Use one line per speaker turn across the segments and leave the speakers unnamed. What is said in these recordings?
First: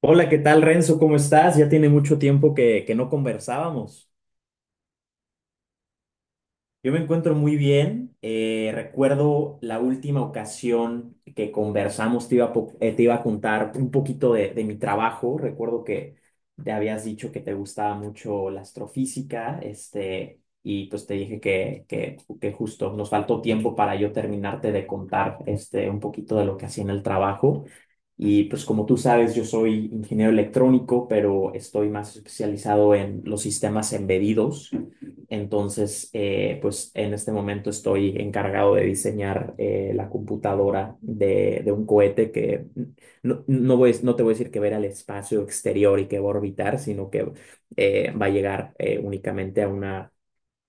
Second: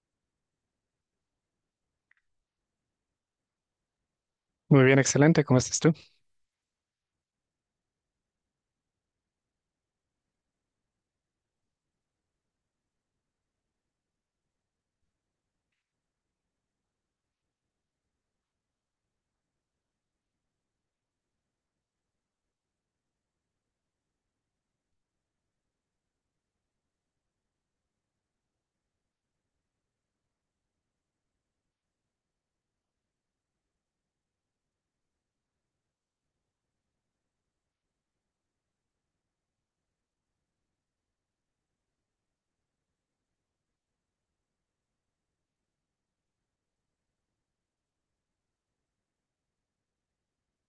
Hola, ¿qué tal, Renzo? ¿Cómo estás? Ya tiene mucho tiempo que no conversábamos.
Muy bien, excelente. ¿Cómo estás tú?
Yo me encuentro muy bien. Recuerdo la última ocasión que conversamos, te iba a contar un poquito de mi trabajo. Recuerdo que te habías dicho que te gustaba mucho la astrofísica, este, y pues te dije que justo nos faltó tiempo para yo terminarte de contar este, un poquito de lo que hacía en el trabajo. Y pues como tú sabes, yo soy ingeniero electrónico, pero estoy más especializado en los sistemas embedidos. Entonces, pues en este momento estoy encargado de diseñar la computadora de un cohete que no te voy a decir que va a ir al espacio exterior y que va a orbitar, sino que va a llegar únicamente a una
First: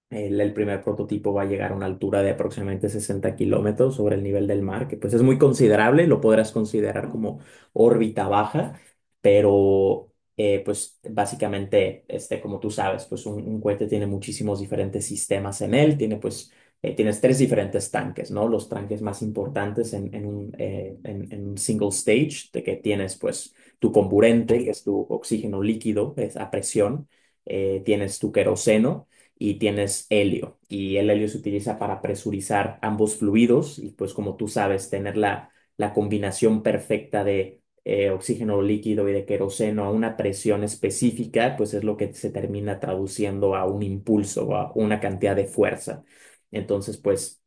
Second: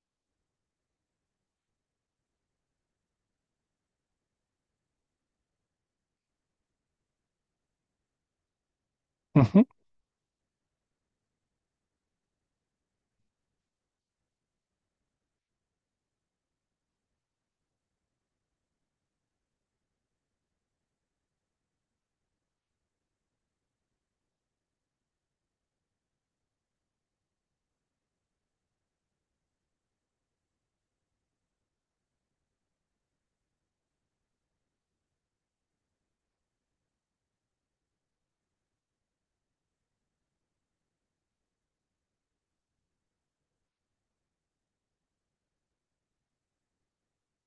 el primer prototipo va a llegar a una altura de aproximadamente 60 kilómetros sobre el nivel del mar, que pues es muy considerable, lo podrás considerar como órbita baja,
Ujú.
pero pues básicamente, este, como tú sabes, pues un cohete tiene muchísimos diferentes sistemas en él, tiene pues, tienes tres diferentes tanques, ¿no? Los tanques más importantes en un, en un single stage, de que tienes pues tu comburente, que es tu oxígeno líquido, es a presión, tienes tu queroseno, y tienes helio. Y el helio se utiliza para presurizar ambos fluidos y pues como tú sabes, tener la, la combinación perfecta de oxígeno líquido y de queroseno a una presión específica, pues es lo que se termina traduciendo a un impulso o a una cantidad de fuerza. Entonces, pues...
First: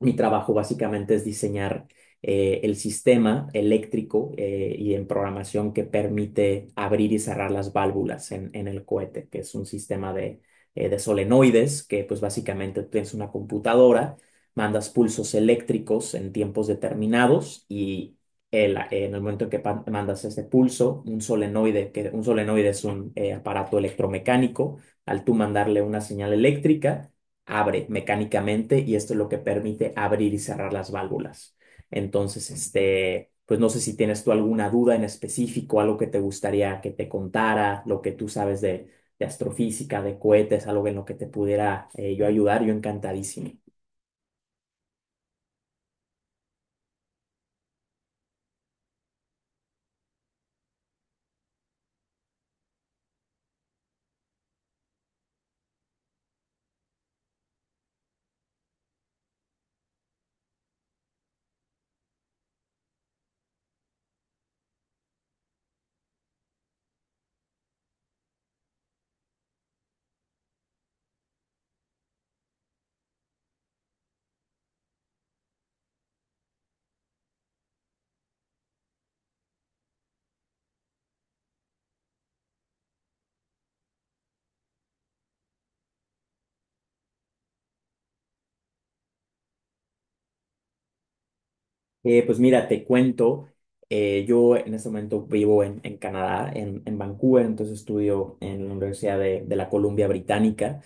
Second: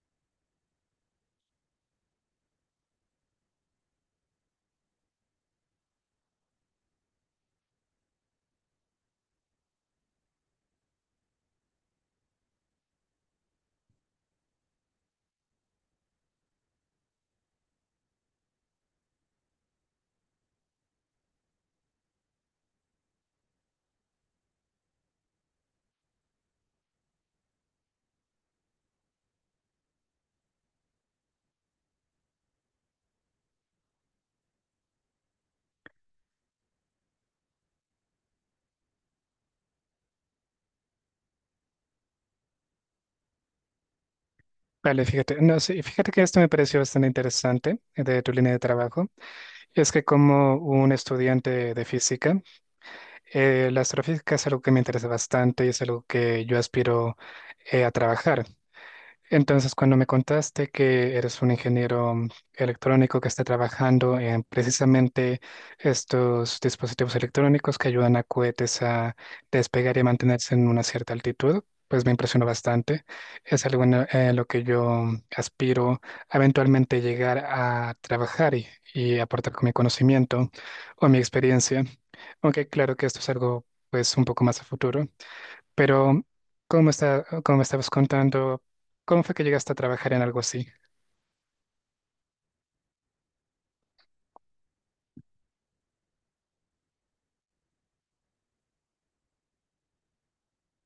Mi trabajo básicamente es diseñar el sistema eléctrico y en programación que permite abrir y cerrar las válvulas en el cohete, que es un sistema de solenoides, que pues básicamente tienes una computadora, mandas pulsos eléctricos en tiempos determinados y en el momento en que mandas ese pulso, un solenoide, que un solenoide es un aparato electromecánico, al tú mandarle una señal eléctrica, abre mecánicamente y esto es lo que permite abrir y cerrar las válvulas. Entonces, este, pues no sé si tienes tú alguna duda en específico, algo que te gustaría que te contara, lo que tú sabes de astrofísica, de cohetes, algo en lo que te pudiera, yo ayudar, yo encantadísimo.
Vale, fíjate. No, sí, fíjate que esto me pareció bastante interesante de tu línea de trabajo. Es que como un estudiante de física, la astrofísica es algo que me interesa bastante y es algo que yo aspiro a trabajar. Entonces, cuando me contaste que eres un ingeniero electrónico que está trabajando en precisamente estos dispositivos electrónicos que ayudan a cohetes a despegar y a mantenerse en una cierta altitud, pues me impresionó bastante. Es algo en lo que yo aspiro a eventualmente llegar a trabajar y aportar con mi conocimiento o mi experiencia. Aunque claro que esto es algo pues un poco más a futuro. Pero, ¿cómo está, cómo me estabas contando? ¿Cómo fue que llegaste a trabajar en algo así?
Pues mira, te cuento, yo en este momento vivo en Canadá, en Vancouver, entonces estudio en la Universidad de la Columbia Británica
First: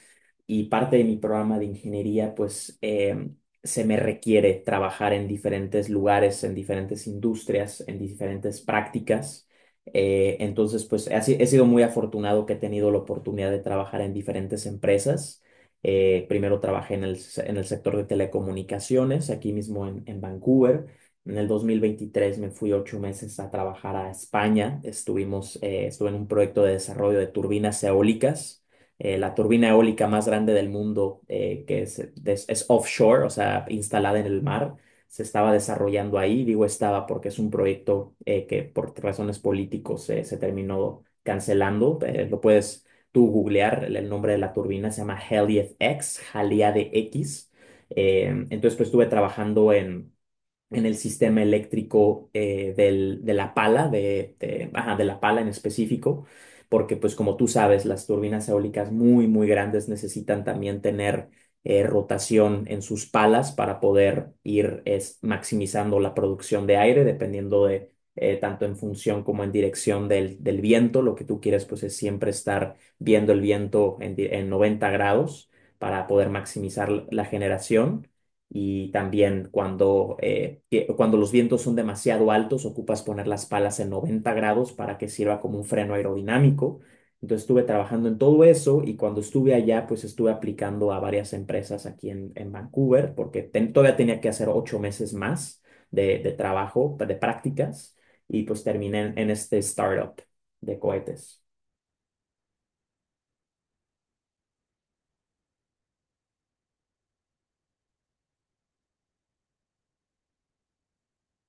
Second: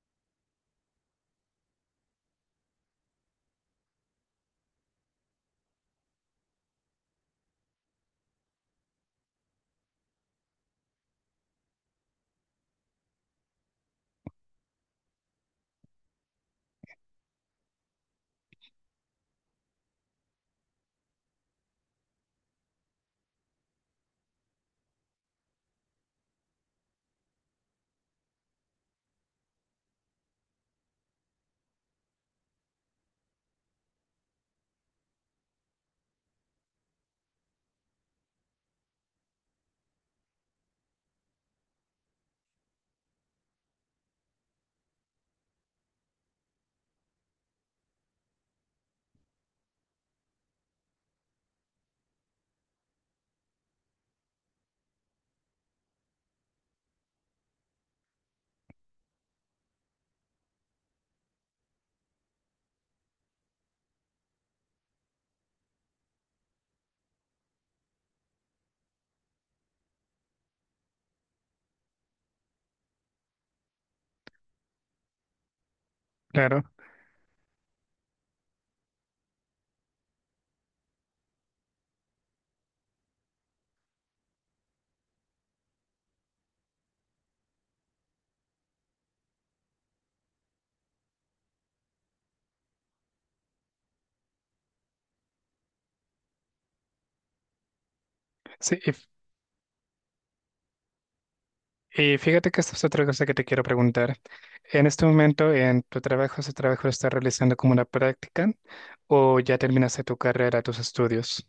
y parte de mi programa de ingeniería, pues se me requiere trabajar en diferentes lugares, en diferentes industrias, en diferentes prácticas. Entonces, pues he, si- he sido muy afortunado que he tenido la oportunidad de trabajar en diferentes empresas. Primero trabajé en en el sector de telecomunicaciones, aquí mismo en Vancouver. En el 2023 me fui 8 meses a trabajar a España. Estuve en un proyecto de desarrollo de turbinas eólicas. La turbina eólica más grande del mundo, es offshore, o sea, instalada en el mar, se estaba desarrollando ahí. Digo estaba porque es un proyecto que por razones políticos se terminó cancelando. Lo puedes tú googlear, el nombre de la turbina se llama Helief X, Jalía de X. Entonces, pues estuve trabajando en el sistema eléctrico de la pala, ajá, de la pala en específico, porque pues como tú sabes, las turbinas eólicas muy, muy grandes necesitan también tener rotación en sus palas para poder ir maximizando la producción de aire, dependiendo de, tanto en función como en dirección del viento. Lo que tú quieres pues es siempre estar viendo el viento en 90 grados para poder
Claro,
maximizar la generación, y también cuando, cuando los vientos son demasiado altos, ocupas poner las palas en 90 grados para que sirva como un freno aerodinámico. Entonces estuve trabajando en todo eso y cuando estuve allá, pues estuve aplicando a varias empresas aquí en Vancouver porque todavía tenía que hacer 8 meses más de trabajo, de prácticas y pues
sí.
terminé en este startup de cohetes.
Y fíjate que esta es otra cosa que te quiero preguntar. En este momento, en tu trabajo, ¿ese trabajo lo estás realizando como una práctica o ya terminaste tu carrera, tus estudios?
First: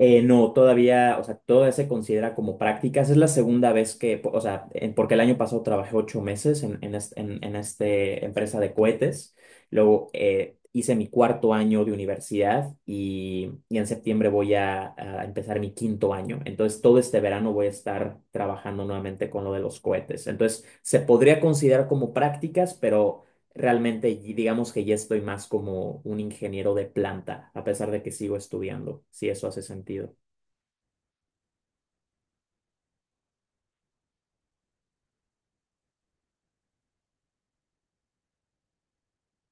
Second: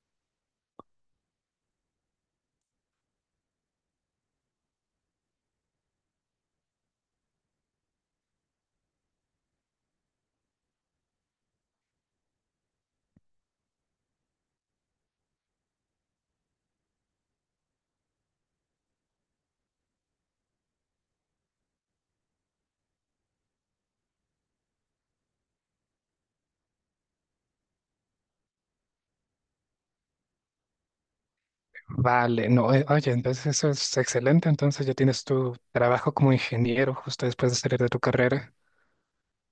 No, todavía, o sea, todavía se considera como prácticas. Es la segunda vez que, o sea, porque el año pasado trabajé 8 meses en este empresa de cohetes. Luego hice mi cuarto año de universidad y en septiembre voy a empezar mi quinto año. Entonces, todo este verano voy a estar trabajando nuevamente con lo de los cohetes. Entonces, se podría considerar como prácticas, pero realmente, digamos que ya estoy más como un ingeniero de planta, a pesar de que sigo estudiando, si eso hace sentido.
Vale, no, oye, entonces eso es excelente, entonces ya tienes tu trabajo como ingeniero justo después de salir de tu carrera.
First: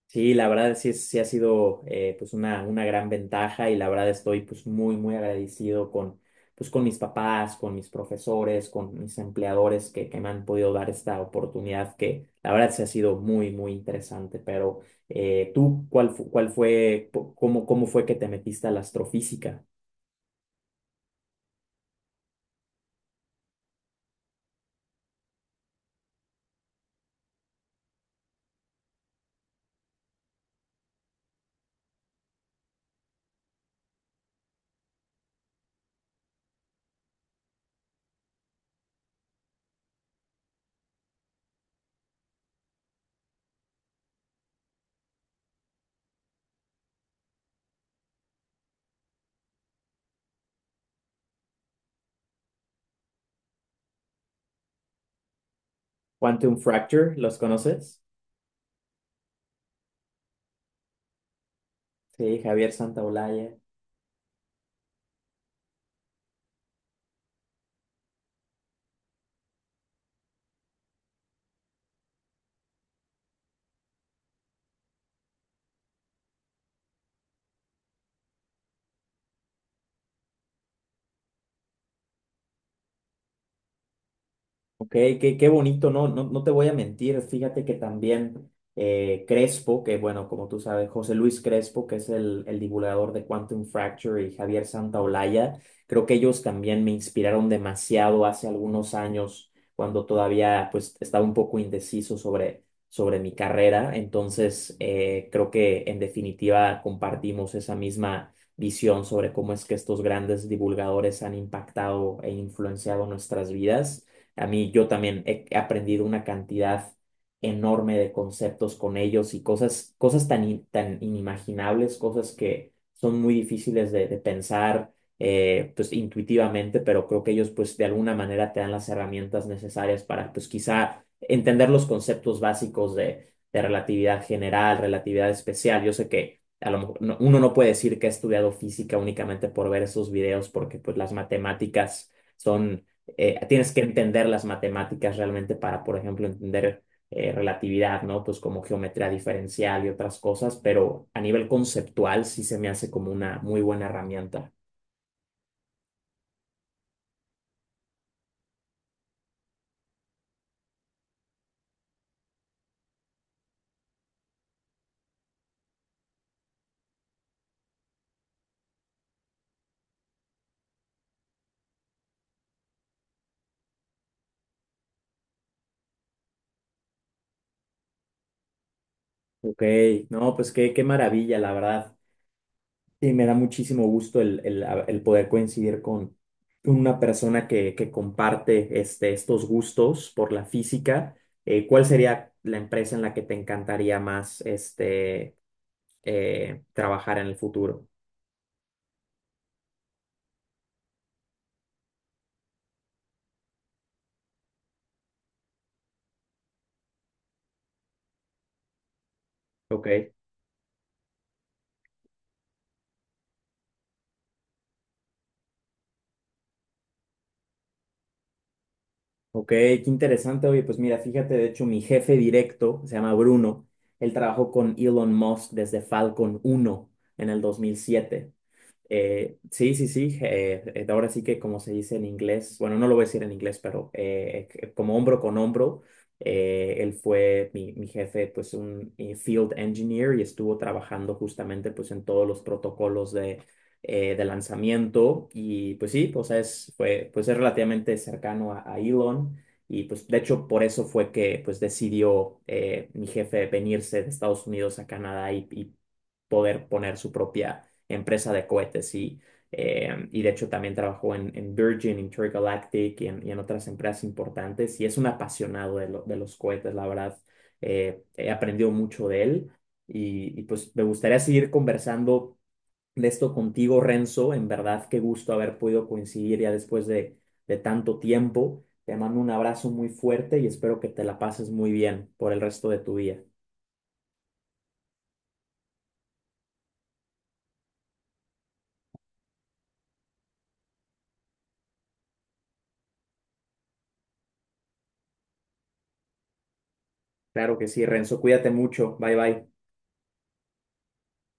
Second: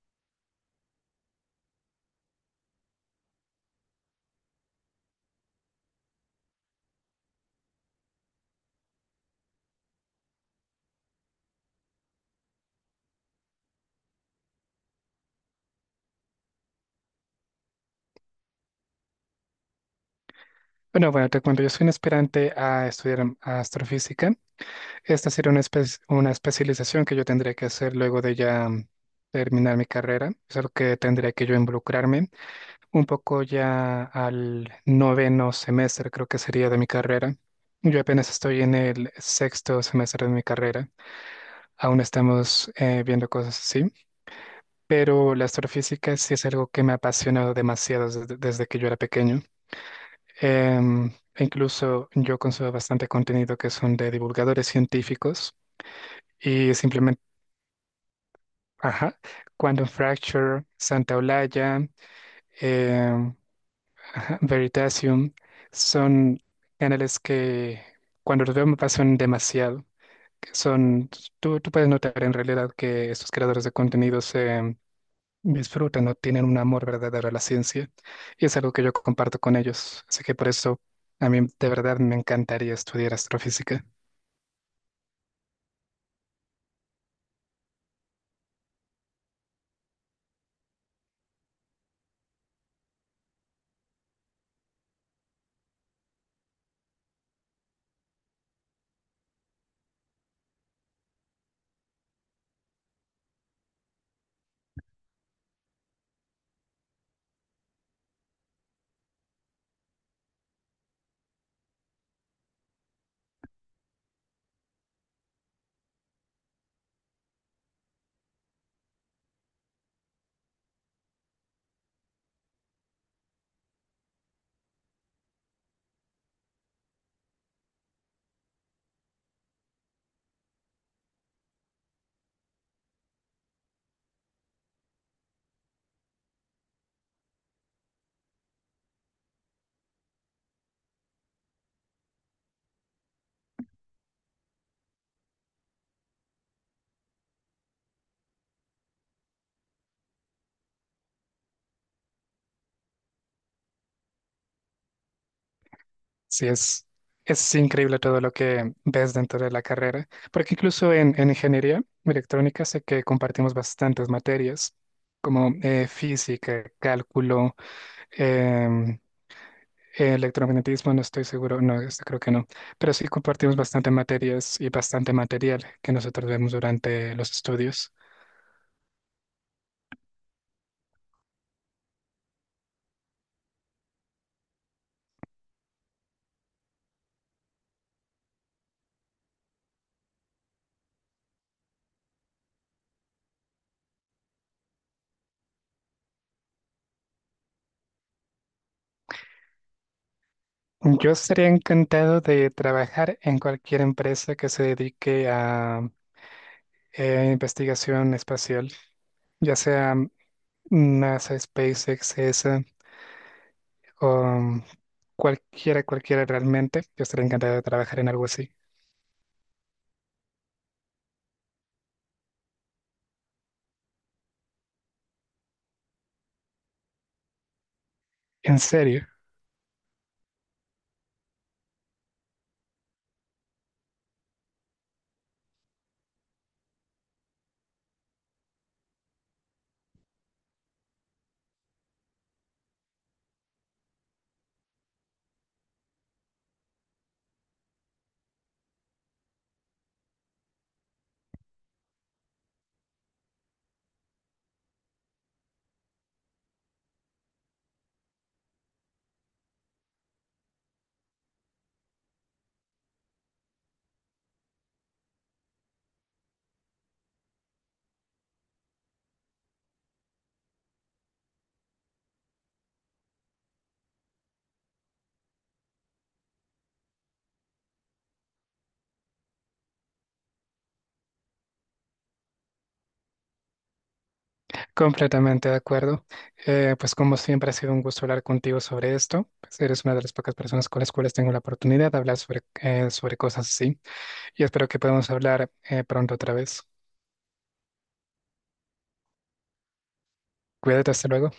Sí, la verdad sí, sí ha sido, pues una gran ventaja y la verdad estoy pues muy, muy agradecido con, pues, con mis papás, con mis profesores, con mis empleadores que me han podido dar esta oportunidad que la verdad sí ha sido muy, muy interesante. Pero tú, ¿ cuál fue, cómo, ¿cómo fue que te metiste a la astrofísica?
Bueno, bueno, te cuento, yo soy un aspirante a estudiar astrofísica. Esta sería una, una especialización que yo tendría que hacer luego de ya terminar mi carrera. Es algo que tendría que yo involucrarme un poco ya al noveno semestre, creo que sería de mi carrera. Yo apenas estoy en el sexto semestre de mi carrera. Aún estamos viendo cosas así. Pero la astrofísica sí es algo que me ha apasionado demasiado desde, desde que yo era pequeño. Em, E incluso yo consumo bastante contenido que son de divulgadores científicos
Quantum
y
Fracture,
simplemente,
¿los conoces?
ajá, Quantum Fracture, Santa Olaya,
Sí, Javier
em,
Santaolalla.
ajá, Veritasium, son canales que cuando los veo me pasan demasiado. Que Son, tú puedes notar en realidad que estos creadores de contenidos disfrutan o tienen un amor verdadero a la ciencia y es algo que yo comparto con ellos. Así que por eso a mí de verdad me encantaría estudiar astrofísica.
Ok, qué, qué bonito, no, no, no te voy a mentir, fíjate que también Crespo, que bueno, como tú sabes, José Luis Crespo, que es el divulgador de Quantum Fracture y Javier Santaolalla, creo que ellos también me inspiraron demasiado hace algunos años, cuando todavía pues estaba un poco indeciso sobre, sobre mi carrera, entonces creo que en definitiva compartimos esa misma visión sobre cómo es que estos grandes divulgadores han impactado e influenciado nuestras vidas. A mí yo también he aprendido una cantidad enorme de conceptos con ellos y cosas, cosas tan, tan inimaginables, cosas que son muy difíciles de pensar, pues intuitivamente, pero creo que ellos pues de alguna manera te dan las herramientas necesarias para pues quizá entender los conceptos básicos de relatividad general, relatividad especial. Yo sé que a lo mejor uno no puede decir que ha estudiado física únicamente por ver esos videos porque pues las matemáticas son, tienes que entender las matemáticas realmente para, por ejemplo, entender relatividad, ¿no? Pues como geometría diferencial y otras cosas, pero a nivel conceptual sí se me hace como una muy buena herramienta.
Sí, es increíble todo lo que ves dentro de la carrera, porque incluso en ingeniería electrónica sé que compartimos bastantes materias como física, cálculo, em, Electromagnetismo, no estoy seguro, no, este creo que no, pero sí compartimos bastante materias y bastante material que nosotros vemos durante los estudios.
Ok, no, pues qué, qué maravilla, la verdad. Y me da muchísimo gusto el poder coincidir con una persona que comparte este, estos gustos por la física. ¿Cuál sería la empresa en la que te encantaría más este, trabajar en el futuro?
Yo estaría encantado de trabajar en cualquier empresa que se dedique a investigación espacial, ya
Ok.
sea NASA, SpaceX, ESA o cualquiera, cualquiera realmente. Yo estaría encantado de trabajar en algo así.
Ok, qué interesante. Oye, pues mira, fíjate, de hecho, mi jefe directo se llama Bruno. Él trabajó con Elon Musk desde Falcon 1 en el 2007.
¿En serio?
Sí, sí, sí. Ahora sí que como se dice en inglés, bueno, no lo voy a decir en inglés, pero como hombro con hombro, él fue mi jefe, pues un field engineer y estuvo trabajando justamente pues en todos los protocolos de lanzamiento y pues sí, o sea, es, fue, pues es relativamente cercano a Elon y pues de hecho por eso fue que pues decidió mi jefe venirse de Estados Unidos a Canadá y poder poner su propia empresa de cohetes y de hecho también trabajó en Virgin, Intergalactic y en otras empresas importantes y es un apasionado de, de los cohetes, la verdad. He aprendido mucho de él y pues me gustaría seguir conversando de esto contigo, Renzo. En verdad, qué gusto haber podido coincidir ya después de tanto tiempo. Te mando un abrazo muy fuerte y espero que te la pases muy bien por el resto de tu día.
Completamente de acuerdo. Pues como siempre ha sido un gusto hablar contigo sobre esto. Pues eres una de las pocas personas con las cuales tengo la oportunidad de hablar sobre, sobre cosas así. Y espero que podamos hablar pronto otra vez.
Claro que sí, Renzo. Cuídate mucho. Bye bye.
Cuídate, hasta luego.